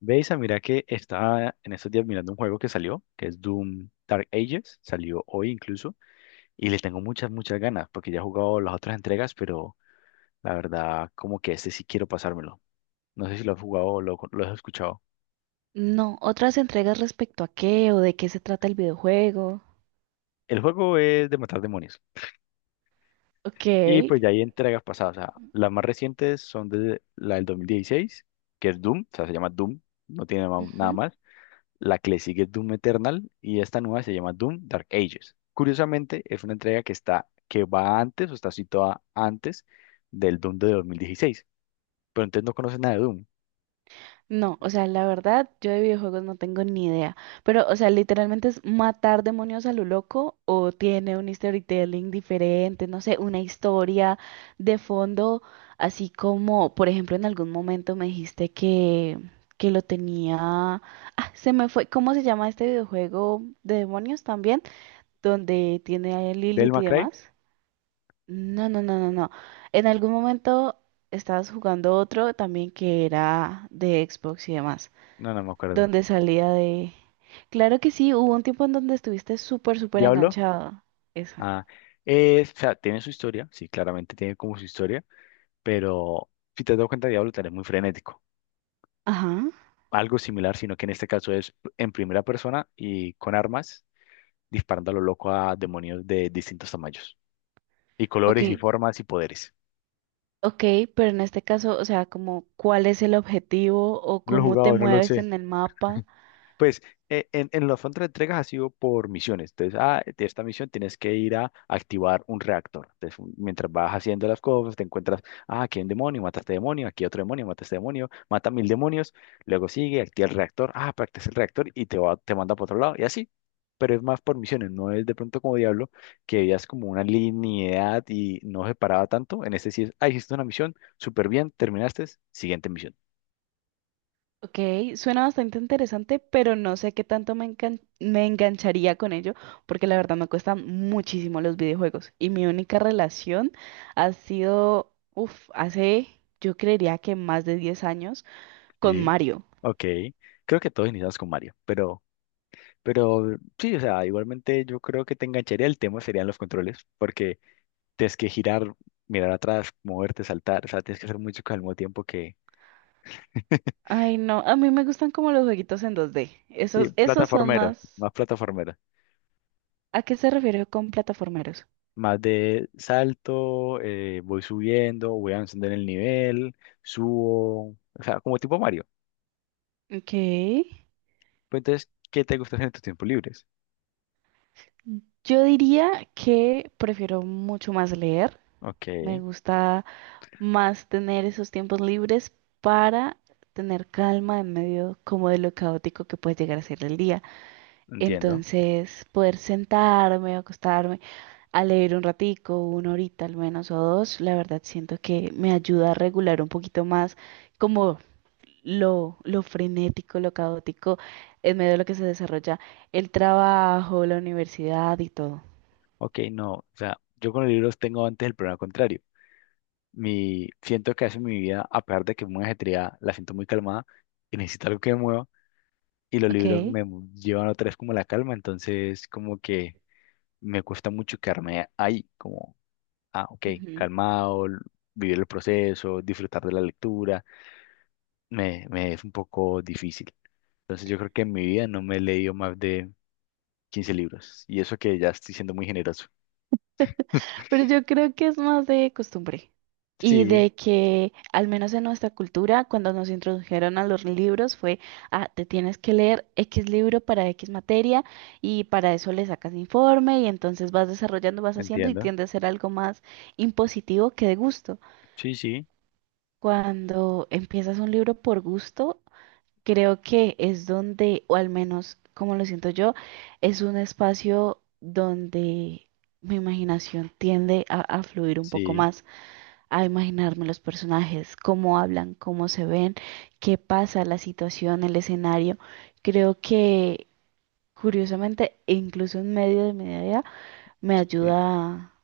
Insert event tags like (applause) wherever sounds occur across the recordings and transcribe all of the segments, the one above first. Veis, mira que estaba en estos días mirando un juego que salió, que es Doom Dark Ages, salió hoy incluso, y le tengo muchas ganas, porque ya he jugado las otras entregas, pero la verdad, como que este sí quiero pasármelo. No sé si lo has jugado o lo has escuchado. No, otras entregas respecto a qué o de qué se trata el videojuego. El juego es de matar demonios, Ok. y pues ya hay entregas pasadas, o sea, las más recientes son de la del 2016, que es Doom, o sea, se llama Doom, nada Ujú. más. La que le sigue es Doom Eternal y esta nueva se llama Doom Dark Ages. Curiosamente, es una entrega que que va antes o está situada antes del Doom de 2016. Pero entonces no conoces nada de Doom. No, o sea, la verdad, yo de videojuegos no tengo ni idea. Pero, o sea, literalmente es matar demonios a lo loco o tiene un storytelling diferente, no sé, una historia de fondo, así como, por ejemplo, en algún momento me dijiste que lo tenía... Ah, se me fue, ¿cómo se llama este videojuego de demonios también? Donde tiene a ¿Del Lilith y Cry? demás. No, no, no, no, no. En algún momento estabas jugando otro también que era de Xbox y demás, No, no me acuerdo. donde salía de... Claro que sí, hubo un tiempo en donde estuviste súper, súper ¿Diablo? enganchado. Esa. Ah, o sea, tiene su historia, sí, claramente tiene como su historia, pero si te has dado cuenta, Diablo también es muy frenético. Ajá. Algo similar, sino que en este caso es en primera persona y con armas, disparando a lo loco a demonios de distintos tamaños, y Ok, colores, y formas, y poderes. ok, pero en este caso, o sea, como cuál es el objetivo o No lo he cómo te jugado, no lo mueves sé. en el mapa. Pues en los fondos de entregas ha sido por misiones. Entonces, de esta misión tienes que ir a activar un reactor. Entonces, mientras vas haciendo las cosas, te encuentras, ah, aquí hay un demonio, mata a este demonio, aquí hay otro demonio, mata a este demonio, mata mil demonios, luego sigue, activa el reactor, ah, practica el reactor y te manda para otro lado y así. Pero es más por misiones, no es de pronto como Diablo, que veías como una linealidad y no separaba tanto. En este sí es, ah, hiciste una misión, súper bien, terminaste, siguiente misión. Ok, suena bastante interesante, pero no sé qué tanto me encan- me engancharía con ello, porque la verdad me cuestan muchísimo los videojuegos. Y mi única relación ha sido, uff, hace, yo creería que más de 10 años, con Mario. Ok, creo que todos iniciamos con Mario, pero sí, o sea, igualmente yo creo que te engancharía el tema serían los controles, porque tienes que girar, mirar atrás, moverte, saltar, o sea, tienes que hacer mucho al mismo tiempo que, Ay, no, a mí me gustan como los jueguitos en 2D. sí, Esos, esos son más. Plataformeros, ¿A qué se refiere con plataformeros? más de salto, voy subiendo, voy avanzando en el nivel, subo, o sea, como tipo Mario. Ok. Pero entonces, ¿qué te gusta hacer en tus tiempos libres? Yo diría que prefiero mucho más leer. Ok, Me gusta más tener esos tiempos libres para tener calma en medio como de lo caótico que puede llegar a ser el día. entiendo. Entonces, poder sentarme o acostarme a leer un ratico, una horita al menos o dos, la verdad siento que me ayuda a regular un poquito más como lo frenético, lo caótico en medio de lo que se desarrolla el trabajo, la universidad y todo. Ok, no, o sea, yo con los libros tengo antes el problema contrario. Mi, siento que hace mi vida, a pesar de que es muy ajetreada, la siento muy calmada y necesito algo que me mueva. Y los Ok. Llevan otra vez como la calma, entonces como que me cuesta mucho quedarme ahí, como, ah, ok, Ujú. calmado, l- vivir el proceso, disfrutar de la lectura, me es un poco difícil. Entonces yo creo que en mi vida no me he leído más de 15 y eso que ya estoy siendo muy generoso. (laughs) Pero yo creo que es más de costumbre y Sí, de que, al menos en nuestra cultura, cuando nos introdujeron a los libros fue, ah, te tienes que leer X libro para X materia y para eso le sacas informe y entonces vas desarrollando, vas haciendo y entiendo. tiende a ser algo más impositivo que de gusto. Sí, sí, Cuando empiezas un libro por gusto, creo que es donde, o al menos como lo siento yo, es un espacio donde mi imaginación tiende a fluir un poco sí, más a imaginarme los personajes, cómo hablan, cómo se ven, qué pasa, la situación, el escenario. Creo que, curiosamente, incluso en medio de mi día, me sí, ayuda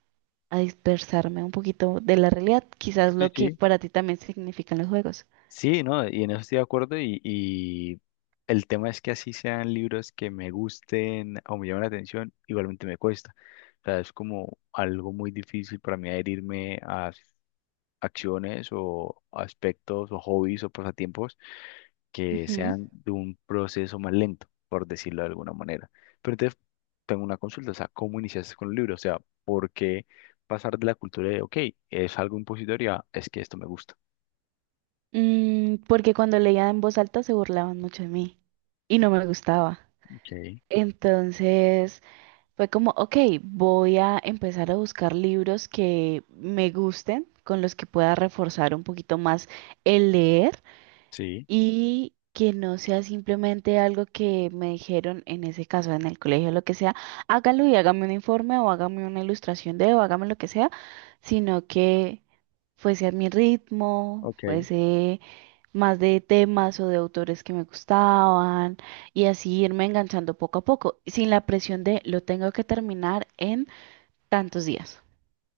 a dispersarme un poquito de la realidad, quizás sí, lo que sí, para ti también significan los juegos. sí, no, y en eso estoy de acuerdo y el tema es que así sean libros que me gusten o me llamen la atención, igualmente me cuesta. O sea, es como algo muy difícil para mí adherirme a acciones o aspectos o hobbies o pasatiempos que Ujú. sean de un proceso más lento, por decirlo de alguna manera. Pero entonces tengo una consulta, o sea, ¿cómo iniciaste con el libro? O sea, ¿por qué pasar de la cultura de, ok, es algo impositoria, es que esto me gusta? Porque cuando leía en voz alta se burlaban mucho de mí y no me gustaba. Okay, Entonces... Fue como, ok, voy a empezar a buscar libros que me gusten, con los que pueda reforzar un poquito más el leer sí, y que no sea simplemente algo que me dijeron en ese caso, en el colegio, lo que sea, hágalo y hágame un informe o hágame una ilustración de o hágame lo que sea, sino que fuese a mi ritmo, ok. fuese más de temas o de autores que me gustaban y así irme enganchando poco a poco, sin la presión de lo tengo que terminar en tantos días.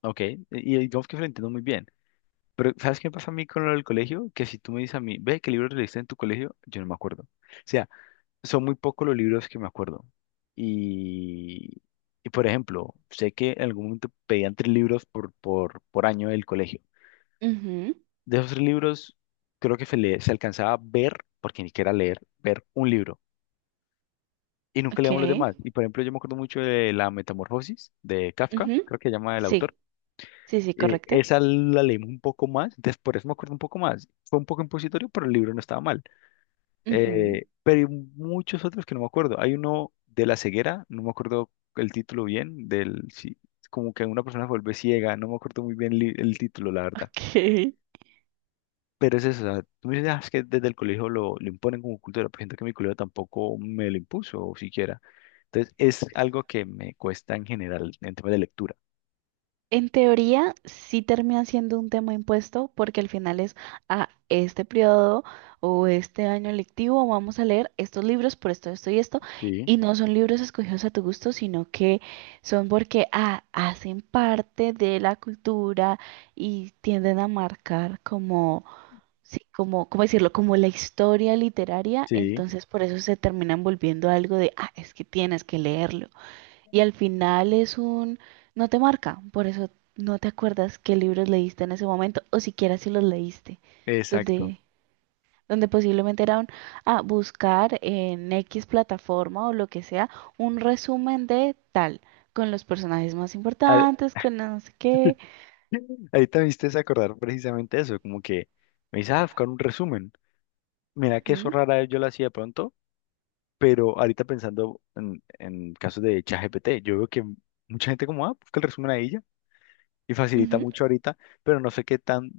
Ok, y digamos que lo entiendo muy bien. Pero, ¿sabes qué me pasa a mí con lo del colegio? Que si tú me dices a mí, ve, ¿qué libros leíste en tu colegio? Yo no me acuerdo. O sea, son muy pocos los libros que me acuerdo. Y, y por ejemplo, sé que en algún momento pedían tres libros por año del colegio. Ujú, De esos tres libros, creo que se alcanzaba a ver, porque ni siquiera leer, ver un libro. Y nunca ok. leíamos los demás. Y por ejemplo, yo me acuerdo mucho de La Metamorfosis de Kafka, Ujú, creo que se llama el autor. sí, sí, sí, Eh, correcto. esa la leímos un poco más, entonces por eso me acuerdo un poco más. Fue un poco impositorio, pero el libro no estaba mal. Ujú. Pero hay muchos otros que no me acuerdo. Hay uno de la ceguera, no me acuerdo el título bien, del, sí, como que una persona se vuelve ciega, no me acuerdo muy bien el título, la verdad. Ok. Pero es eso, o sea, tú me dices, "Ah, es que desde el colegio lo imponen como cultura", pero siento que mi colegio tampoco me lo impuso, o siquiera. Entonces es algo que me cuesta en general en temas de lectura. En teoría, sí termina siendo un tema impuesto porque al final es a este periodo o este año lectivo vamos a leer estos libros por esto, esto y esto. Sí, Y no son libros escogidos a tu gusto, sino que son porque ah, hacen parte de la cultura y tienden a marcar como, sí, como, ¿cómo decirlo? Como la historia literaria. sí, Entonces, por eso se terminan volviendo algo de, ah, es que tienes que leerlo. Y al final es un, no te marca, por eso no te acuerdas qué libros leíste en ese momento o siquiera si los leíste, exacto. donde, donde posiblemente era un, ah, buscar en X plataforma o lo que sea un resumen de tal, con los personajes más importantes, con no sé qué. Ahorita me hiciste acordar precisamente eso, como que me dice, ah, buscar un resumen. Mira que eso Ujú, rara vez yo lo hacía de pronto, pero ahorita pensando en casos de ChatGPT, yo veo que mucha gente como, ah, busca el resumen ahí ya, y facilita ujú, mucho ahorita, pero no sé qué tan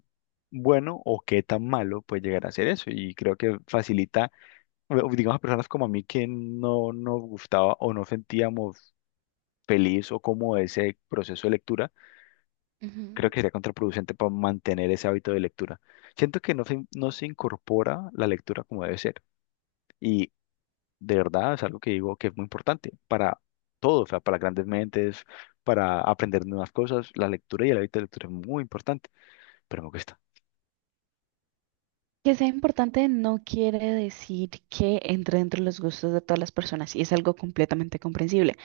bueno o qué tan malo puede llegar a ser eso, y creo que facilita, o digamos, a personas como a mí que no nos gustaba o no sentíamos feliz o como ese proceso de lectura. Creo ujú. que sería contraproducente para mantener ese hábito de lectura. Siento que no se incorpora la lectura como debe ser. Y de verdad es algo que digo que es muy importante para todos, o sea, para grandes mentes, para aprender nuevas cosas. La lectura y el hábito de lectura es muy importante, pero me cuesta. Que sea importante no quiere decir que entre dentro de los gustos de todas las personas y es algo completamente comprensible.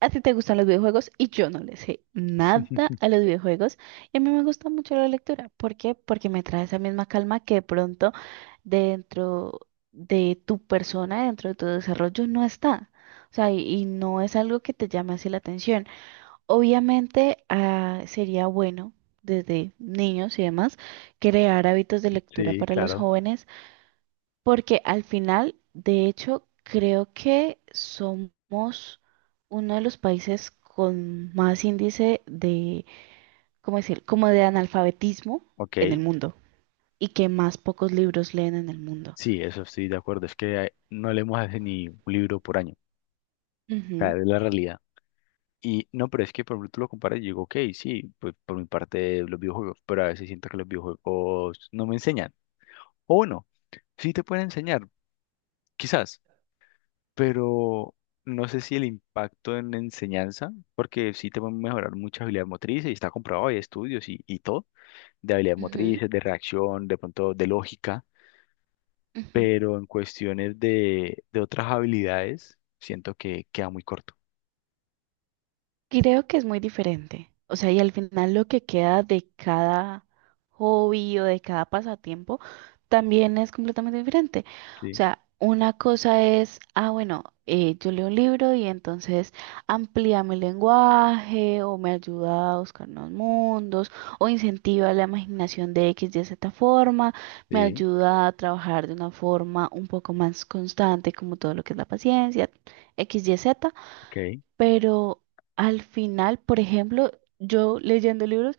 A ti te gustan los videojuegos y yo no le sé nada (laughs) a los videojuegos. Y a mí me gusta mucho la lectura. ¿Por qué? Porque me trae esa misma calma que de pronto dentro de tu persona, dentro de tu desarrollo, no está. O sea, y no es algo que te llame así la atención. Obviamente, ah, sería bueno desde niños y demás crear hábitos de lectura Sí, para los claro. jóvenes porque al final, de hecho, creo que somos uno de los países con más índice de, ¿cómo decir? Como de analfabetismo Ok. en el mundo y que más pocos libros leen en el mundo. Sí, eso estoy de acuerdo. Es que no leemos hace ni un libro por año. O sea, Ujú, es la realidad. Y no, pero es que por ejemplo tú lo comparas y digo, ok, sí, pues por mi parte los videojuegos, pero a veces siento que los videojuegos no me enseñan. O no, sí te pueden enseñar, quizás, pero no sé si el impacto en la enseñanza, porque sí te pueden mejorar muchas habilidades motrices, y está comprobado, hay estudios y todo, de habilidades ujú, motrices, de reacción, de pronto de lógica, ujú. pero en cuestiones de otras habilidades, siento que queda muy corto. Creo que es muy diferente. O sea, y al final lo que queda de cada hobby o de cada pasatiempo también es completamente diferente. O Sí, sea, una cosa es, ah, bueno, yo leo un libro y entonces amplía mi lenguaje o me ayuda a buscar nuevos mundos o incentiva la imaginación de X, Y, Z forma, me sí, ayuda a trabajar de una forma un poco más constante como todo lo que es la paciencia, X, Y, Z, ok, pero al final, por ejemplo, yo leyendo libros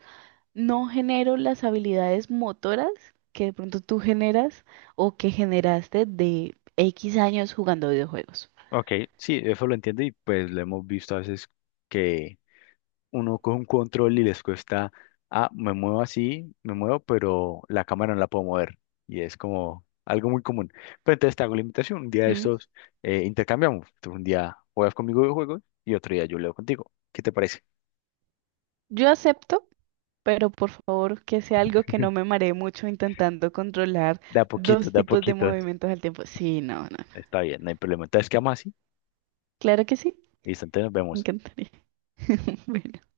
no genero las habilidades motoras que de pronto tú generas o que generaste de X años jugando videojuegos. ok, sí, eso lo entiendo y pues lo hemos visto a veces que uno coge un control y les cuesta, ah, me muevo así, me muevo, pero la cámara no la puedo mover. Y es como algo muy común. Pero entonces te hago la invitación. Un día de ¿Mm? estos intercambiamos. Tú un día juegas conmigo videojuegos y otro día yo leo contigo. ¿Qué te parece? Yo acepto, pero por favor que sea algo que no me (laughs) maree mucho intentando controlar De a poquitos, dos de a tipos de poquitos. movimientos al tiempo. Sí, no, no, no. Está bien, no hay problema. Entonces quedamos así. Claro que sí, Listo, entonces nos me vemos. encantaría. (laughs)